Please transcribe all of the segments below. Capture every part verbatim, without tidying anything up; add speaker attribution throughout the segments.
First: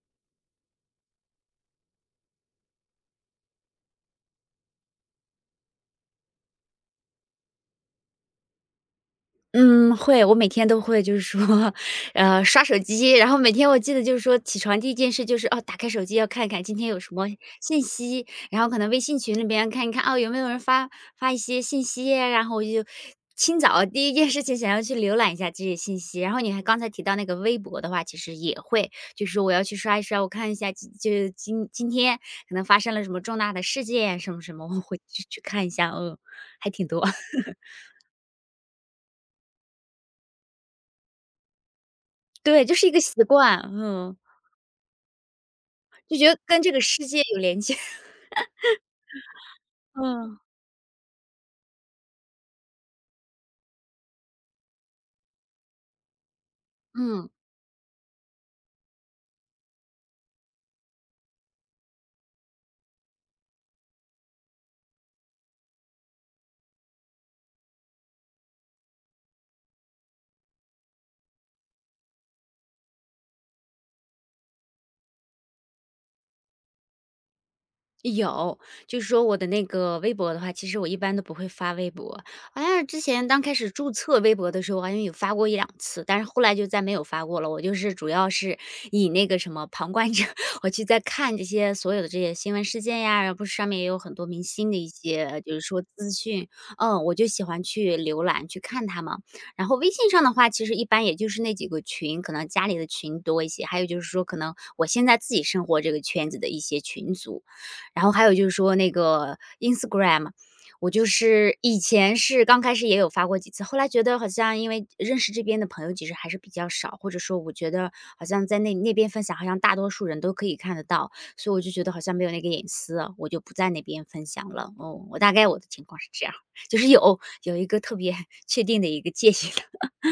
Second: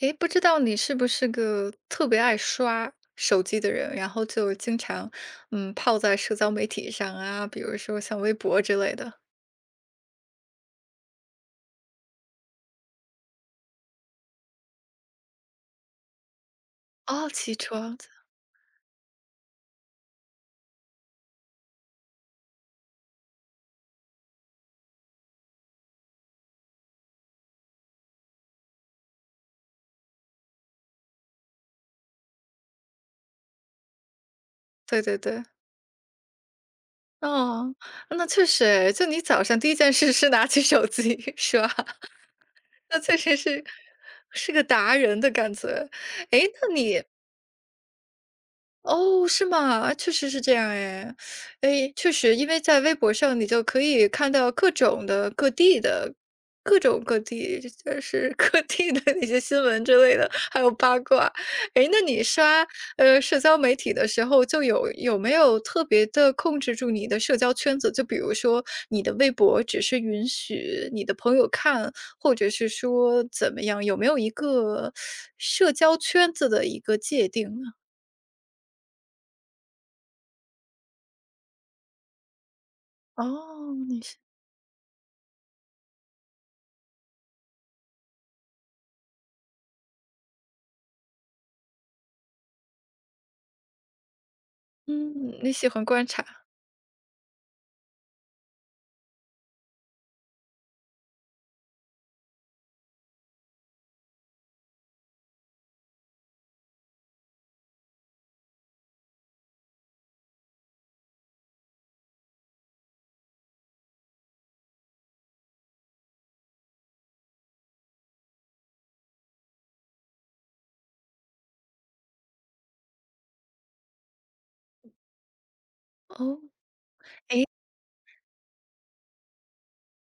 Speaker 1: 诶，不知道你是不是个特别爱刷手机的人，然后就经常，嗯，泡在社交媒体上啊，比如说像微博之类的。
Speaker 2: 嗯，会，我每天都会就是说，呃，刷手机，然后每天我记得就是说起床第一件事就是哦，打开手机要看看今天有什么
Speaker 1: 哦，起
Speaker 2: 信
Speaker 1: 床。
Speaker 2: 息，然后可能微信群里边看一看哦，有没有人发发一些信息，然后我就清早第一件事情想要去浏览一下这些信息。然后你还刚才提到那个微博的话，其实也会，就是我要去刷一刷，我看一下今就是今今天可能发生了什么重大的事件什么什么，我会
Speaker 1: 对对
Speaker 2: 去去
Speaker 1: 对。
Speaker 2: 看一下，嗯，还挺多，
Speaker 1: 哦，那确实。诶，就你早上第一件事是拿起手机 刷。
Speaker 2: 对，就是一
Speaker 1: 那
Speaker 2: 个
Speaker 1: 确
Speaker 2: 习
Speaker 1: 实
Speaker 2: 惯，
Speaker 1: 是
Speaker 2: 嗯。
Speaker 1: 是个达人的感觉。
Speaker 2: 就觉得
Speaker 1: 诶，
Speaker 2: 跟
Speaker 1: 那
Speaker 2: 这个
Speaker 1: 你
Speaker 2: 世界有连接。
Speaker 1: 哦，是吗？啊，确实
Speaker 2: 嗯，
Speaker 1: 是这样哎。哎，确实，因为在微博上你就可以看到各种的、各地的、各种各
Speaker 2: 嗯，
Speaker 1: 地，就是 各地的那些新闻之类的，还有八卦。哎，那你刷呃社交媒体的时候，就有有没有特别的控制住你的社交圈子？就比如说你的微博只是允许你的朋友看，或者是说怎么样？有没有一个社交圈子的一个界定呢？
Speaker 2: 有，就是说我的那个微博的话，其实我一般都不会发微博。好像是之前刚开始
Speaker 1: 哦，
Speaker 2: 注
Speaker 1: 你是
Speaker 2: 册微博的时候，好像有发过一两次，但是后来就再没有发过了。我就是主要是以那个什么旁观者，我去在看这些所有的这些新闻事件呀，然后不是上面也有很多明星的一
Speaker 1: 嗯，
Speaker 2: 些
Speaker 1: 你
Speaker 2: 就是
Speaker 1: 喜
Speaker 2: 说
Speaker 1: 欢观
Speaker 2: 资
Speaker 1: 察。
Speaker 2: 讯，嗯，我就喜欢去浏览去看他们。然后微信上的话，其实一般也就是那几个群，可能家里的群多一些，还有就是说可能我现在自己生活这个圈子的一些群组。然后还有就是说那个 Instagram,我就是以前是刚开始也有发过几次，后来觉得好像因为认识这边的朋友其实还是比较少，或者说我觉得好像在那那边分享，好像大多数人都可以看得到，所以我就觉得好像没有那个隐私了我就不在那边分享了。哦，我大概我的情况是这样，
Speaker 1: 哦。
Speaker 2: 就是有
Speaker 1: 诶，
Speaker 2: 有一个特别 确定的一个界限的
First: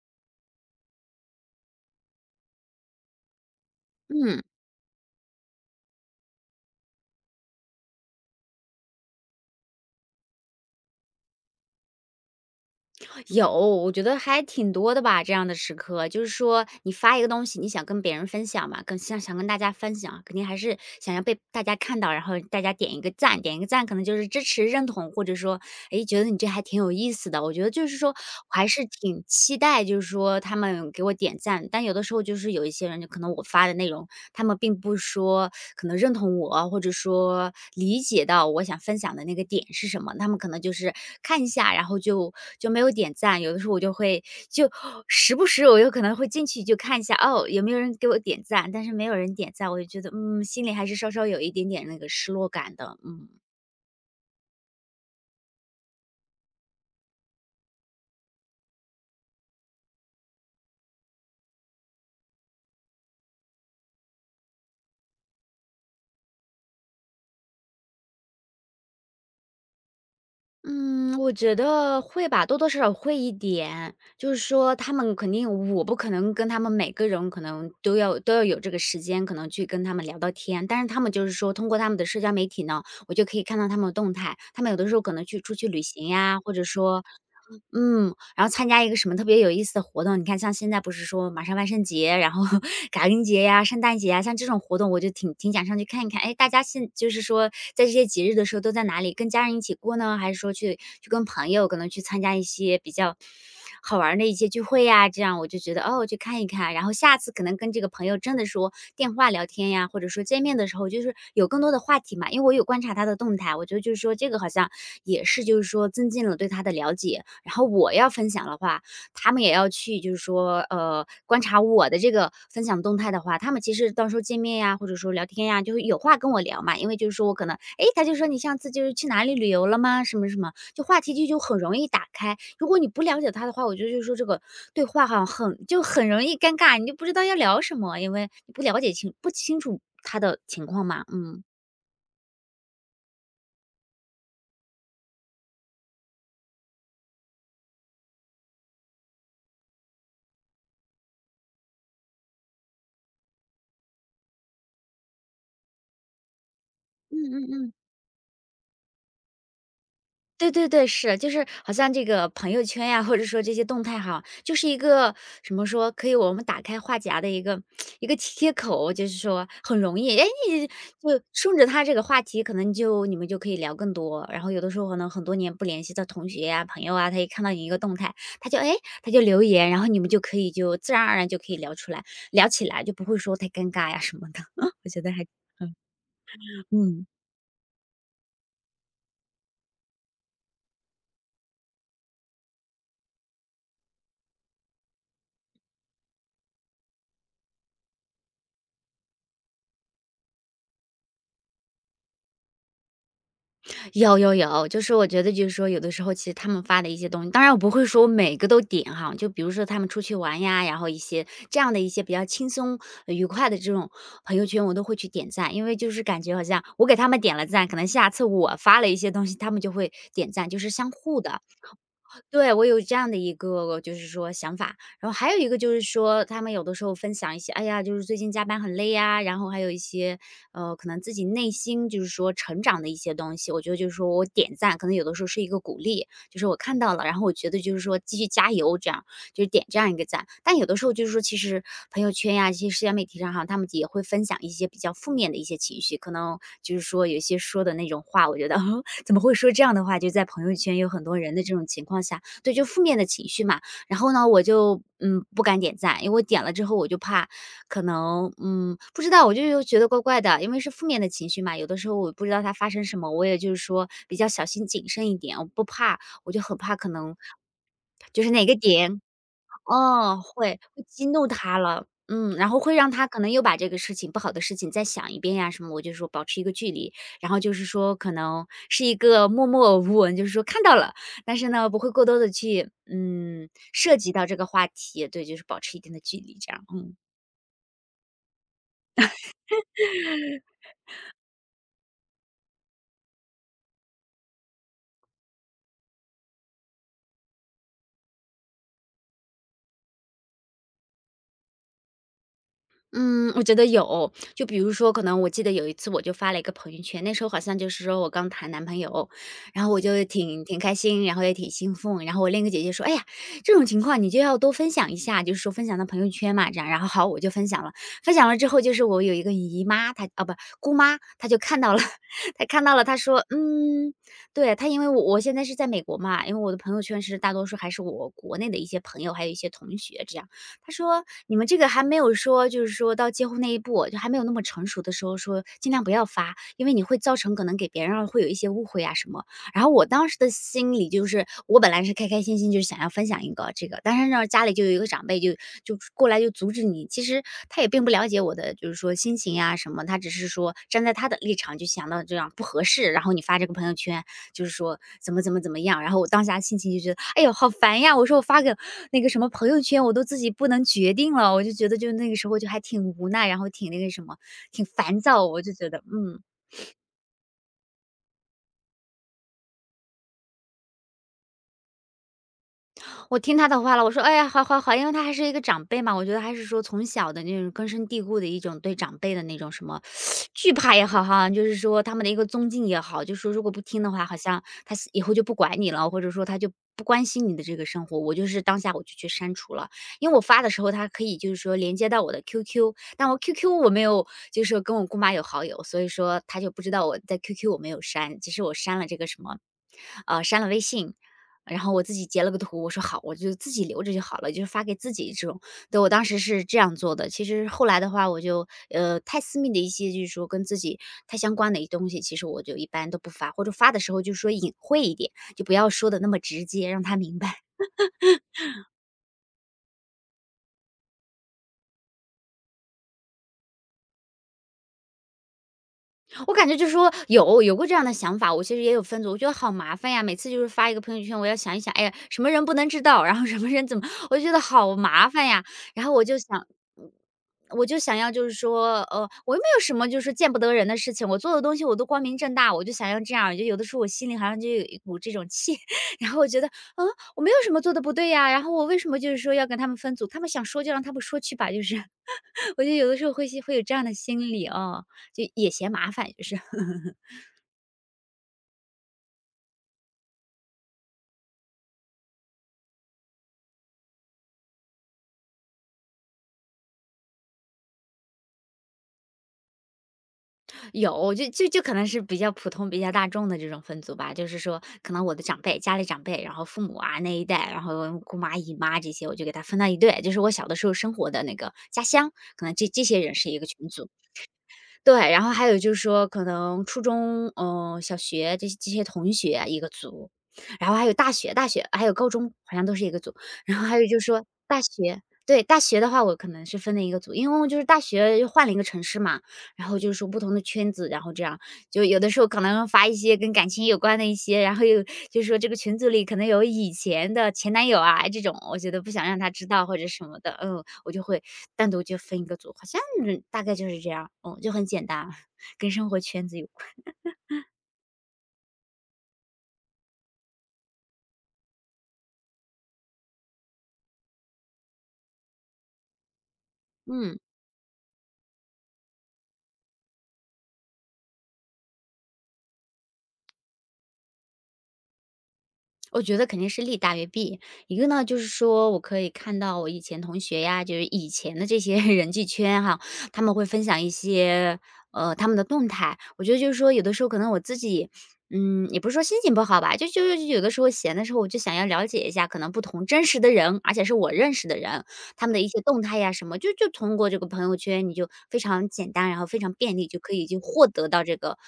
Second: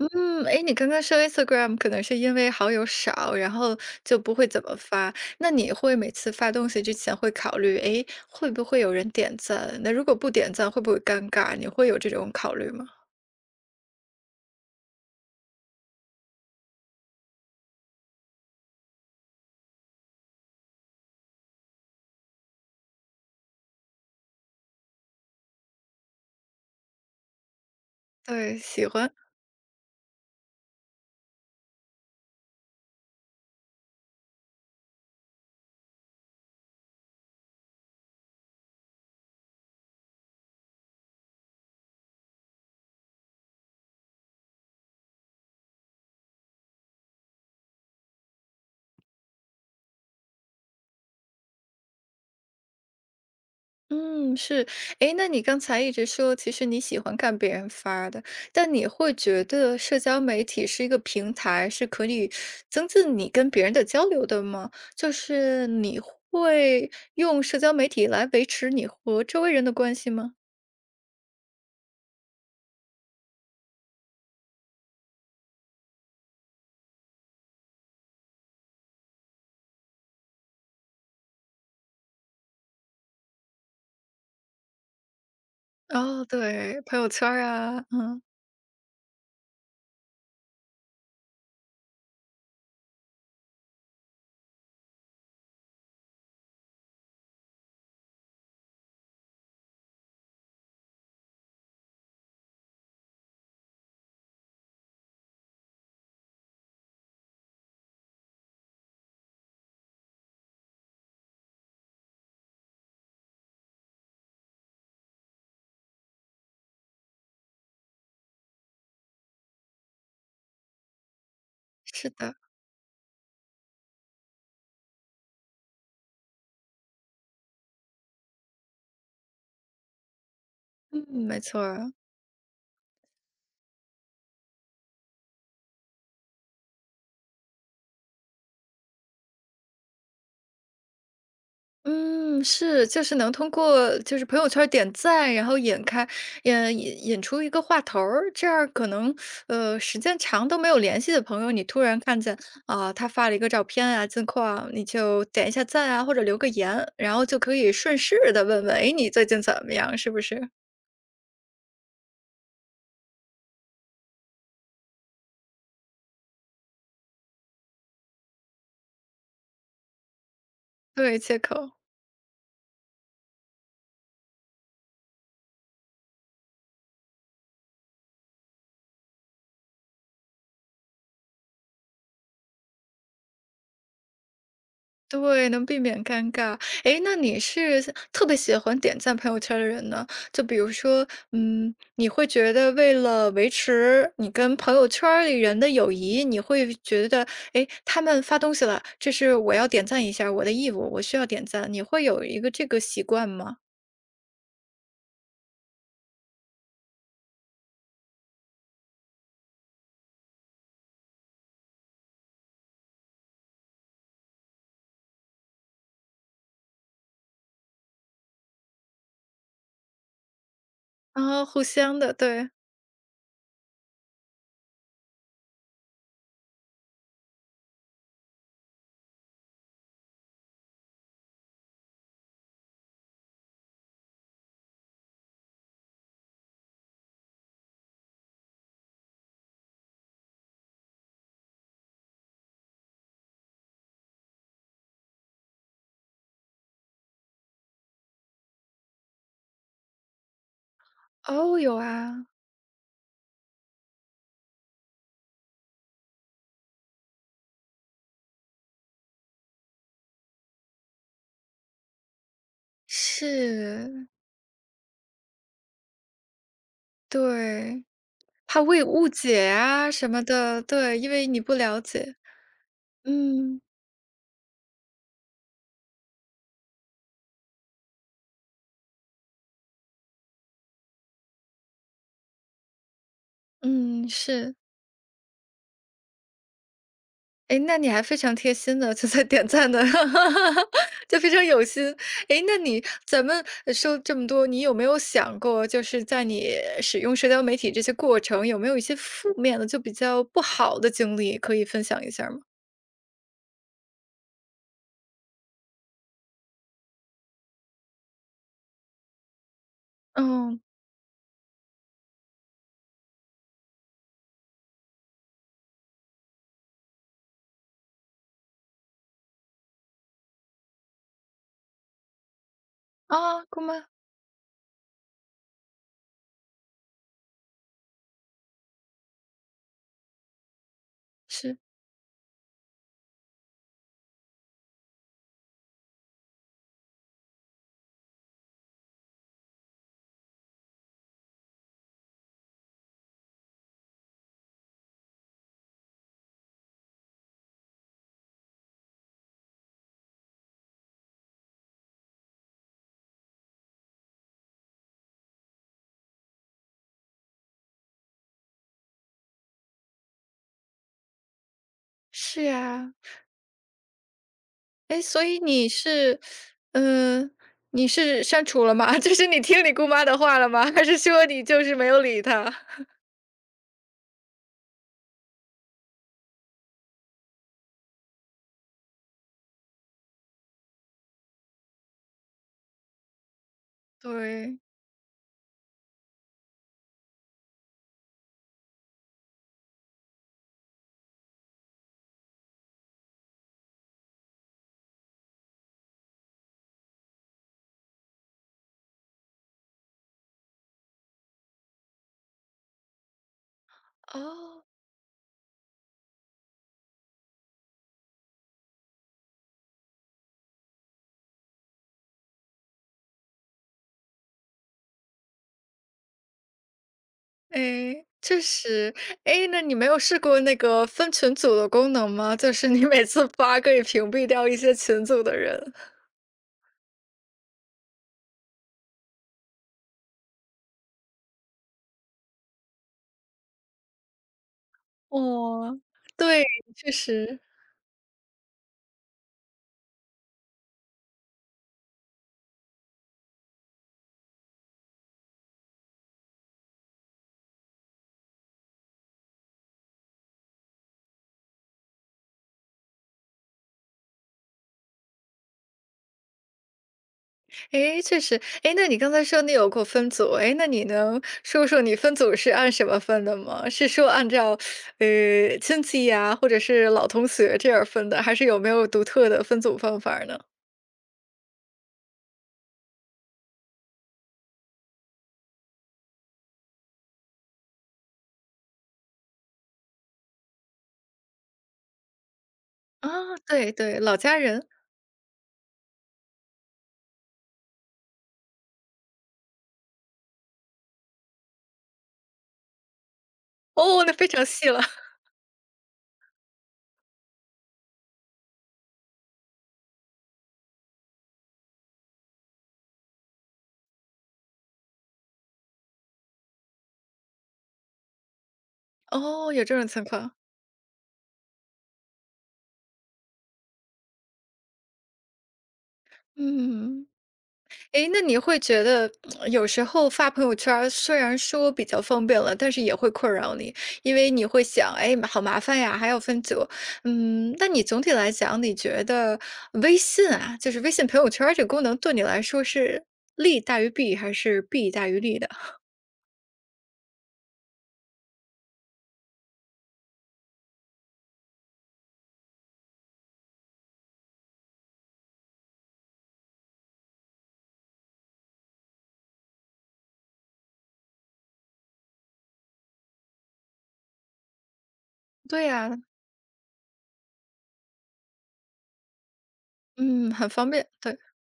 Speaker 1: 嗯，诶，你刚刚说 Instagram 可能是因为好友少，然后就不
Speaker 2: 嗯。
Speaker 1: 会怎么发。那你会每次发东西之前会考虑，诶，会不会有人点赞？那如果不点赞会不会尴尬？你会有这种考虑吗？
Speaker 2: 有，我觉得还挺多的吧，这样的时刻，就是说你发一个东西，你想跟别人分享嘛，跟想想跟大家分享，肯定还是想要被大家看到，然后大家点一个赞，点一个赞，可能就是支持、认同，或者说，诶，觉得你这还挺有意思的。我觉得就是说，我
Speaker 1: 对，
Speaker 2: 还是
Speaker 1: 喜欢。
Speaker 2: 挺期待，就是说他们给我点赞，但有的时候就是有一些人，就可能我发的内容他们并不说可能认同我，或者说理解到我想分享的那个点是什么，他们可能就是看一下，然后就就没有点赞。有的时候我就会就时不时我有可能会进去就看一下，哦，有没有人给我点赞，但是没有人点赞，我就觉得嗯，心里还是稍稍有一点点那个失落感的，嗯。
Speaker 1: 嗯，是。诶，那你刚才一直说，其实你喜欢看别人发的，但你会觉得社交媒体是一个平台，是可以增进你跟别人的交流的吗？就是你会用社交媒体来维持你和周围人的关系吗？
Speaker 2: 嗯，我觉得会吧，多多少少会一点。就是说他们肯定我不可能跟他们每个人可能都要都要有这个时间，可能去跟他们聊到天。但是他们就是说通过他们的社交媒体呢，我就可以看到他们的动态。他们有的时候可能去出去旅行
Speaker 1: 哦，
Speaker 2: 呀，或者
Speaker 1: 对，朋
Speaker 2: 说
Speaker 1: 友圈儿啊。
Speaker 2: 嗯，
Speaker 1: 嗯，
Speaker 2: 然后参加一个什么特别有意思的活动，你看像现在不是说马上万圣节，然后 感恩节呀、圣诞节呀，像这种活动我就挺挺想上去看一看。哎，大家现就是说在这些节日的时候都在哪里？跟家人一起过呢，还是说去去跟朋友可能去参加一些比较，好玩儿的一些聚会呀，这样我就觉得哦，去看一看啊。然后下次可能跟这个朋友真的说电话聊天呀，或者说见面的时候，就是有更多的话题嘛。因为我有观察他的动态，我觉得就是说这个好像也是就是说增进了对他的了解。然后我要分享的话，他们也要去就是说呃观察我的
Speaker 1: 是
Speaker 2: 这个
Speaker 1: 的。
Speaker 2: 分享动态的话，他们其实到时候见面呀，或者说聊天呀，就会有话跟我聊嘛。因为就是说我可能哎诶，他就说你上次就是去哪里旅游了吗？什么什么，就话
Speaker 1: 嗯，
Speaker 2: 题就
Speaker 1: 没
Speaker 2: 就很
Speaker 1: 错儿
Speaker 2: 容易
Speaker 1: 啊。
Speaker 2: 打开。如果你不了解他的话，我觉得就是说这个对话哈，很就很容易尴尬，你就不知道要聊什么，因为你不了解清不清楚他的情况嘛，嗯。
Speaker 1: 嗯，是，就是能通过就是朋友圈儿点赞，然后引开引引引出一个话头儿，这样儿可能呃时间长都没有联系的朋友，你突然看见啊、他发了一个照片啊近况啊，你就点一下赞啊或者留个言，然后
Speaker 2: 嗯
Speaker 1: 就可
Speaker 2: 嗯
Speaker 1: 以
Speaker 2: 嗯。
Speaker 1: 顺势的问问，哎，你最近怎么样？是不是？
Speaker 2: 对对对，是，就是好像这个朋友圈呀，或者说这些动态哈，就是一个什么说，可以我们打开话匣的一个一个切口，就是说很容易，哎，你
Speaker 1: 对，
Speaker 2: 就
Speaker 1: 切
Speaker 2: 顺着
Speaker 1: 口。
Speaker 2: 他这个话题，可能就你们就可以聊更多。然后有的时候可能很多年不联系的同学呀、朋友啊，他一看到你一个动态，他就哎他就留言，然后你们就可以就自然而然就可以聊出来，聊起来就不会说太尴尬呀什么的。我觉得还，
Speaker 1: 对，能
Speaker 2: 嗯
Speaker 1: 避免尴尬。诶，
Speaker 2: 嗯。
Speaker 1: 那你是特别喜欢点赞朋友圈儿的人呢？就比如说，嗯，你会觉得为了维持你跟朋友圈儿里人的友谊，你会觉得，诶，他们发东西了，这是我要点赞一下我的义务，我需要点赞。你会有一个这个习惯吗？
Speaker 2: 有有有，就是我觉得就是说，有的时候其实他们发的一些东西，当然我不会说我每个都点哈，就比如说他们出去玩呀，然后一些这样的一些比较轻松呃愉快的这种朋友圈，我都会去点赞，因为就是感觉好像我给他们点了赞，可能下次我发了一些东西，他们就会点赞，就是相互的。
Speaker 1: 啊，互相的，对。
Speaker 2: 对，我有这样的一个就是说想法，然后还有一个就是说，他们有的时候分享一些，哎呀，就是最近加班很累呀，然后还有一些，呃，可能自己内心就是说成长的一些东西，我觉得就是说我点赞，可能有的时候是一个鼓励，就是我看到了，然后我觉得就是说继续加油，这样就是点这样一个赞。但有的时候就是说，其实朋友圈呀、这些社交媒体上哈，他们也会分享一些比较负面的一些情绪，可能就是说有一些说的那种话，我觉得 怎么会说这样的话，就在朋友圈有很多人的这
Speaker 1: 哦，
Speaker 2: 种
Speaker 1: 有
Speaker 2: 情况下，
Speaker 1: 啊。
Speaker 2: 对，就负面的情绪嘛。然后呢，我就嗯不敢点赞，因为我点了之后我就怕可能嗯不知道，我就又觉得怪怪的，因为是负面的情绪嘛。有的时候我不知道它发生什么，我也就是说
Speaker 1: 是。
Speaker 2: 比较小心谨慎一点，我不怕，我就很怕可能
Speaker 1: 对，
Speaker 2: 就是哪个
Speaker 1: 怕会
Speaker 2: 点
Speaker 1: 误解啊什
Speaker 2: 哦，
Speaker 1: 么
Speaker 2: 会，
Speaker 1: 的，
Speaker 2: 会
Speaker 1: 对，
Speaker 2: 激
Speaker 1: 因为
Speaker 2: 怒
Speaker 1: 你不
Speaker 2: 他
Speaker 1: 了
Speaker 2: 了。
Speaker 1: 解。
Speaker 2: 嗯，然后会让他可能又把
Speaker 1: 嗯
Speaker 2: 这个事情不好的事情再想一遍呀什么，我就说保持一个距离。然后就是说可能是一个默默无闻，就是说看到了，但是呢，不会过多的去，嗯，涉
Speaker 1: 嗯，
Speaker 2: 及到这个
Speaker 1: 是。
Speaker 2: 话题，对，就是保持一定的距离这样，嗯。
Speaker 1: 哎，那你还非常贴心的就在点赞的，就非常有心。哎，那你咱们呃说这么多，你有没有想过，就是在你使用社交媒体这些过程，有没有一些负面的，就比较不好的经历可以分享一下吗？
Speaker 2: 嗯，我觉得有。就比如说，可能我记得有一次，我就发了一个朋友圈，那时候好像就是说我刚谈男朋友，然后我就挺
Speaker 1: 嗯。
Speaker 2: 挺开心，然后也挺兴奋。然后我另一个姐姐说："哎呀，这种情况你就要多分享一下，就是说分享到朋友圈嘛。"这样，然后好，我就分享了。分享了之后，就是我有一个姨妈，她啊不姑妈，她就看到了，她看到了，她说：
Speaker 1: 啊，姑妈。
Speaker 2: “嗯，对她，因为我我现在是在美国嘛，因为我的朋友圈是大多数还是我国内的一些朋友，还有一些同学这样。”他说：“你们这
Speaker 1: 是。
Speaker 2: 个还没有说，就是说到结婚那一步，就还没有那么成熟的时候说，尽量不要发，因为你会造成可能给别人会有一些误会啊什么。”然后我当时的心里就是，我本来是开开心心，就是想要分享一个这个，但是呢，家里就有一个长辈就就过来就阻止你。其实他也并不了解我的就是说心情呀、什么，他只是说站在他的立场就想到这样不合适，然后你发这个朋友圈，就是说怎么怎么怎么样，然后我当下心情就觉得，哎呦，好烦呀！我说我发个那个什么朋友圈，我都自己不能决定了，我就觉得就那个时候
Speaker 1: 是
Speaker 2: 就还挺
Speaker 1: 呀。
Speaker 2: 无奈，然后挺那个什么，挺
Speaker 1: 哎，
Speaker 2: 烦
Speaker 1: 所
Speaker 2: 躁，
Speaker 1: 以
Speaker 2: 我就
Speaker 1: 你
Speaker 2: 觉得，
Speaker 1: 是，
Speaker 2: 嗯。
Speaker 1: 嗯、你是删除了吗？就是你听你姑妈的话了吗？还是说你就是没有理她？
Speaker 2: 我听他的话了，我说：“哎呀，好好好。”因为他还是一个长辈嘛，我觉得还是说从小的那种根深蒂固的一种对长辈的那种什么惧怕也好哈，就是说他们的一个尊敬也好，就是说如果不听的话，好像
Speaker 1: 对。
Speaker 2: 他是以后就不管你了，或者说他就不关心你的这个生活。我就是当下我就去删除了，因为我发的时候他可以就是说连接到我的 Q Q，但我 Q Q 我没有就是说跟我姑妈有好友，所以说他就不知道我在 Q Q 我没有删，其实我删了这个什么呃，删了微信，然后我自己截了个图，我说好，我就自己留着就好了，就是
Speaker 1: 哦。
Speaker 2: 发给自己这种。对，我当时是这样做的，其实后来的话，我就呃太私密的一些，就是说跟自己太相关的一些东西，其实我就一般都不发，或者发的时候就说隐晦一点，就不要说的那么直接，让他明白。
Speaker 1: 哎，确实。哎，那你没有试过那个分群组的功能吗？就是你每次发可以屏蔽掉一些群组的人。
Speaker 2: 我感觉就是说有有过这样的想法，我其实也有分组，我觉得好麻烦呀，每次就是发一个朋友圈，我要想一想，哎呀，什么人不能知道，然后什么人怎么，我就觉得好麻烦呀。
Speaker 1: 哦。
Speaker 2: 然后我就
Speaker 1: 对，
Speaker 2: 想，
Speaker 1: 确
Speaker 2: 嗯
Speaker 1: 实。
Speaker 2: 我就想要就是说，呃，我又没有什么就是见不得人的事情，我做的东西我都光明正大，我就想要这样，就有的时候我心里好像就有一股这种气，然后我觉得，嗯，我没有什么做的不对呀，然后我为什么就是说要跟他们分组？他们想说就让他们说去吧，就是我觉得有的时候会心会有这样的心理哦，就也嫌麻烦，就是
Speaker 1: 哎，确实。哎，那你刚才说你有过分组，哎，那你能说说你分组是按什么分的吗？是说按照，呃，亲戚呀，或者是老同学这样分的，还是有没有独特的分组方法儿呢？
Speaker 2: 有，就就就可能是比较普通、比较大众的这种分组吧。就是说，可能我的长辈、家里长辈，然后父母啊那一代，然后姑妈、姨妈这些，我就给他分到一队。就是我小的时候生活的那个家乡，可能这这些人是
Speaker 1: 啊，
Speaker 2: 一个群
Speaker 1: 对
Speaker 2: 组，
Speaker 1: 对，老家人。
Speaker 2: 对，然后还有就是说可能初中，嗯，小学这些这些同学一个组，然后还有大学大学还有高中好像都是一个组，然后还有就
Speaker 1: 哦，
Speaker 2: 是
Speaker 1: 那
Speaker 2: 说
Speaker 1: 非常
Speaker 2: 大
Speaker 1: 细了。
Speaker 2: 学 对，大学的话我可能是分了一个组，因为我就是大学又换了一个城市嘛，然后就是说不同的圈子，然后这样。就有的时候可能发一些跟感情有关的一些，然后又就说这个群组里可能有以前的前男友啊这种，我觉得不想让他知
Speaker 1: 哦，有
Speaker 2: 道
Speaker 1: 这
Speaker 2: 或
Speaker 1: 种
Speaker 2: 者
Speaker 1: 情
Speaker 2: 什么
Speaker 1: 况。
Speaker 2: 的，嗯，我就会单独就分一个组，好像大概就是这样，嗯，就很简单，跟生活圈子有关，
Speaker 1: 嗯。诶，那你会觉得有时候发朋友圈儿虽然说比较方便了，但是也会困扰你，因为你会想，哎，好麻烦呀，还要分组。
Speaker 2: 嗯。
Speaker 1: 嗯，那你总体来讲，你觉得微信啊，就是微信朋友圈儿这个功能，对你来说是利大于弊，还是弊大于利的？
Speaker 2: 我觉得肯定是利大于弊。一个呢，就是说我可以看到我以前同学呀，就是以前的这些 人际圈哈，他们会分享一些呃他们的动态。我觉得就是说，有的时候可能我自己。嗯，也不是说心情不好吧，就就是有的时候闲的时候，我就想要了解一下可能不同真实的人，而且是我认识的人，他们的一些
Speaker 1: 对
Speaker 2: 动
Speaker 1: 呀。
Speaker 2: 态呀什么，就就通过这个朋友圈，你就非常简单，然后非常便利，就可以已
Speaker 1: 嗯，
Speaker 2: 经
Speaker 1: 很
Speaker 2: 获
Speaker 1: 方便，
Speaker 2: 得到
Speaker 1: 对。
Speaker 2: 这个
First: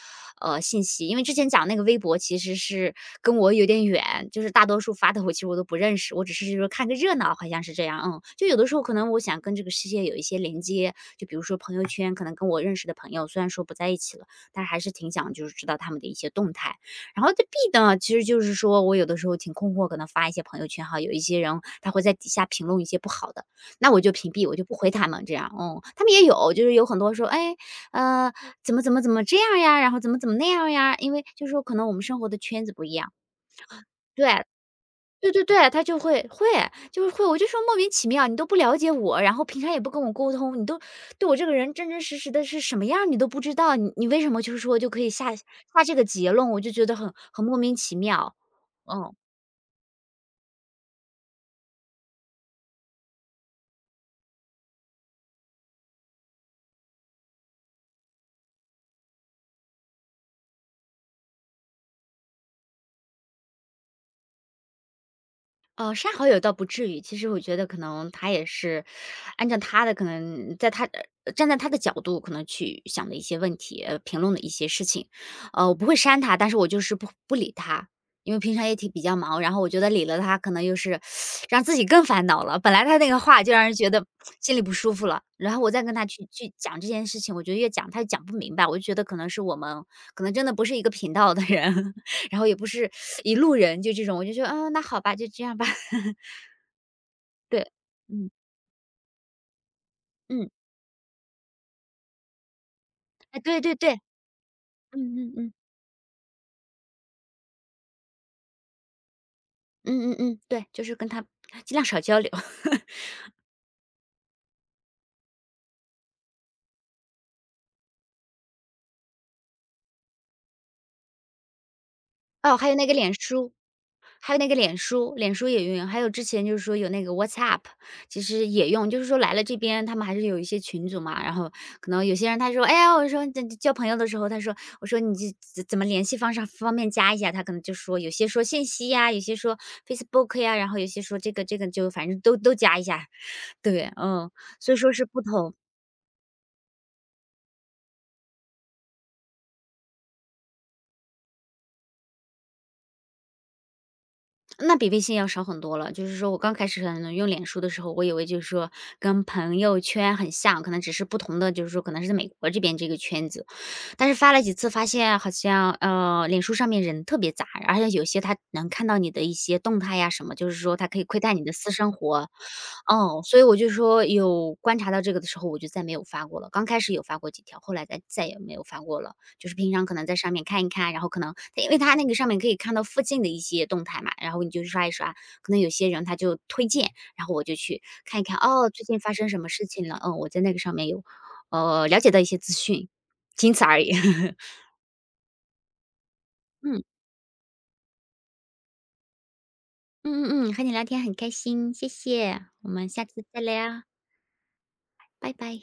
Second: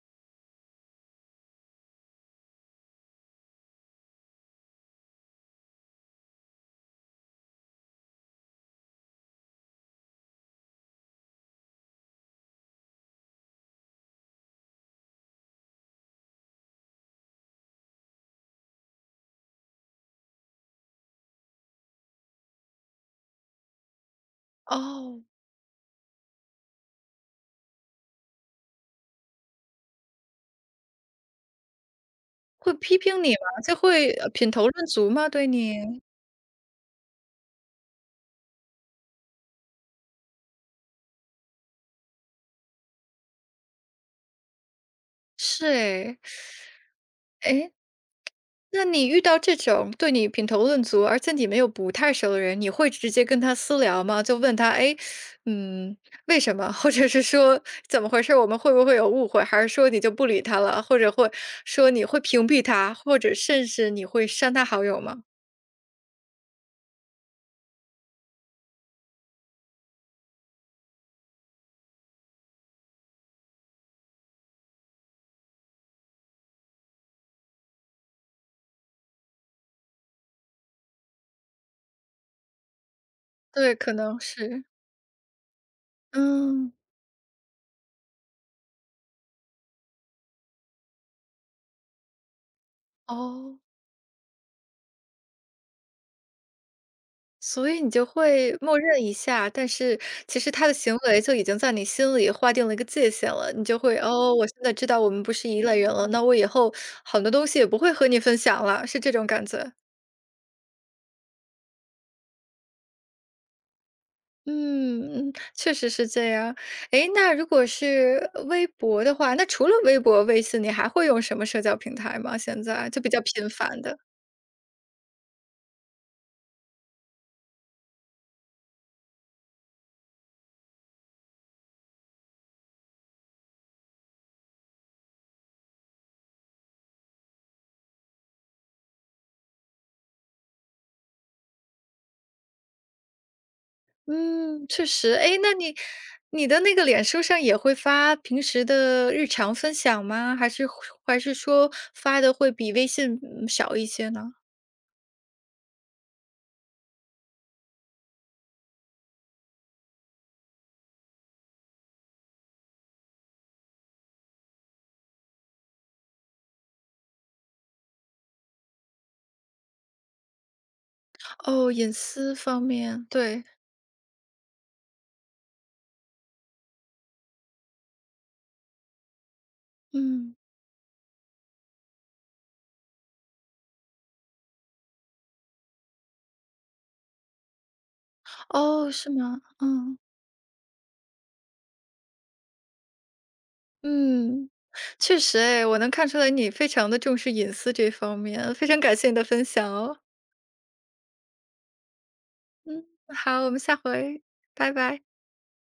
Speaker 2: 呃信息。因为之前讲那个微博其实是跟我有点远，就是大多数发的我其实我都不认识，我只是就是看个热闹，好像是这样。嗯，就有的时候可能我想跟这个世界有一些连接，就比如说朋友圈，可能跟我认识的朋友虽然说不在一起了，但是还是挺想就是知道他们的一些动态。然后这 B 呢，其实就是说我有的时候挺困惑，可能发一些朋友圈哈，有一些人他会在底下评论一些不好的，那我就屏蔽，我就不回他
Speaker 1: 哦，
Speaker 2: 们这样，嗯。他们也有，就是有很多说，哎，呃，怎么怎么怎么这样呀，然后怎么怎么那样呀，因为就是说可能我们生活的圈
Speaker 1: 会
Speaker 2: 子不一
Speaker 1: 批
Speaker 2: 样。
Speaker 1: 评你吗？就会呃
Speaker 2: 对，
Speaker 1: 品头论足吗？
Speaker 2: 对对
Speaker 1: 对
Speaker 2: 对，他就
Speaker 1: 你？
Speaker 2: 会会，就是会，我就说莫名其妙，你都不了解我，然后平常也不跟我沟通，你都对我这个人真真实实的是什么样儿你都不知道，你你为什么就是说就可以下下这个
Speaker 1: 是。
Speaker 2: 结论，我就觉得很很莫
Speaker 1: 诶，诶，
Speaker 2: 名其妙，
Speaker 1: 那你
Speaker 2: 嗯。
Speaker 1: 遇到这种对你品头论足，而且你没有不太熟的人，你会直接跟他私聊吗？就问他，哎，嗯，为什么？或者是说怎么回事？我们会不会有误会？还是说你就不理他了？或者会说你会屏蔽他，或者甚至你会删他好友吗？
Speaker 2: 呃，删好友倒不至于，其实我觉得可能他也是按照他的可能在他呃站在他的角度可能去想的一些问题，呃，评论的一些事情，呃，我不会删他，但是我就是不不理他，因为平常也挺比较忙，然后我觉得理了他可能又是让自己更烦恼了，本来他那个话就让
Speaker 1: 对，
Speaker 2: 人觉
Speaker 1: 可
Speaker 2: 得
Speaker 1: 能
Speaker 2: 心里
Speaker 1: 是。
Speaker 2: 不舒服了，然后我再跟他去去
Speaker 1: 嗯。
Speaker 2: 讲这件事情，我觉得越讲他越讲不明白，我就觉得可能是我们可能真的不是一个频道的人，然后也不是一路
Speaker 1: 哦。
Speaker 2: 人，就这种，我就说，嗯，那好吧，就这样吧。对，
Speaker 1: 所以你就
Speaker 2: 嗯
Speaker 1: 会默认一下，但是其实
Speaker 2: 嗯，
Speaker 1: 他的行为就已经在你心里划定了一个界限
Speaker 2: 哎，
Speaker 1: 了，
Speaker 2: 对
Speaker 1: 你
Speaker 2: 对
Speaker 1: 就
Speaker 2: 对，
Speaker 1: 会哦，我现在知道我
Speaker 2: 嗯
Speaker 1: 们不
Speaker 2: 嗯
Speaker 1: 是
Speaker 2: 嗯
Speaker 1: 一类人了，那我以后很多东西也不会和你分享了，是这种感觉。
Speaker 2: 嗯嗯嗯，对，就是跟他尽量少交流。
Speaker 1: 嗯，确实是这样。诶，那如果是呃微博的话，那除了微博、微信，你还会用什么社交平台吗？
Speaker 2: 哦，
Speaker 1: 现
Speaker 2: 还有那
Speaker 1: 在
Speaker 2: 个
Speaker 1: 就比
Speaker 2: 脸
Speaker 1: 较频
Speaker 2: 书。
Speaker 1: 繁的。
Speaker 2: 还有那个脸书，脸书也用，还有之前就是说有那个 WhatsApp，其实也用。就是说来了这边，他们还是有一些群组嘛，然后可能有些人他说：“哎呀，我说这这交朋友的时候，他说我说你这怎怎么联系方式方便加一下？”他可能就说有些说信息呀，有些说 Facebook 呀，然后有些说这个这个就反正都都加一下。对，嗯，
Speaker 1: 嗯，
Speaker 2: 所以
Speaker 1: 确
Speaker 2: 说是
Speaker 1: 实。
Speaker 2: 不
Speaker 1: 哎，那
Speaker 2: 同。
Speaker 1: 你你的那个脸书上也会发平时的日常分享吗？还是还是说发的会比微信，嗯，少一些呢？
Speaker 2: 那比微信要少很多了。就是说我刚开始可能用脸书的时候，我以为就是说跟朋友圈很像，可能只是不同的，就是说可能是在美国这边这个圈子。但是发了几次发现好像，呃，脸书上面人特别杂，而且有些他能看到你的一些动态呀什么，就是说他可以窥探你的
Speaker 1: 哦，
Speaker 2: 私
Speaker 1: 隐
Speaker 2: 生活。
Speaker 1: 私方面，
Speaker 2: 哦，所以
Speaker 1: 对。
Speaker 2: 我就说有观察到这个的时候，我就再没有发过了。刚开始有发过几条，后来再再也没有发过了。就是平常可能在上
Speaker 1: 嗯。
Speaker 2: 面看一看，然后可能因为他那个上面可以看到附近的一些动态嘛，然后你就刷一刷，可能有些人他就推荐，然后我就去看一看，哦，最
Speaker 1: 哦，
Speaker 2: 近
Speaker 1: 是
Speaker 2: 发生什
Speaker 1: 吗？
Speaker 2: 么事情
Speaker 1: 嗯。
Speaker 2: 了？嗯，我在那个上面有呃，了解到一些资讯，仅此而已。
Speaker 1: 嗯，确实哎，我能看出来你非
Speaker 2: 嗯，
Speaker 1: 常的重视隐私这方面，非常感谢你的分享哦。
Speaker 2: 嗯嗯嗯，和你聊天很开心，谢谢，我
Speaker 1: 嗯。
Speaker 2: 们下次再
Speaker 1: 好，我们下
Speaker 2: 聊，
Speaker 1: 回，拜拜。
Speaker 2: 拜拜。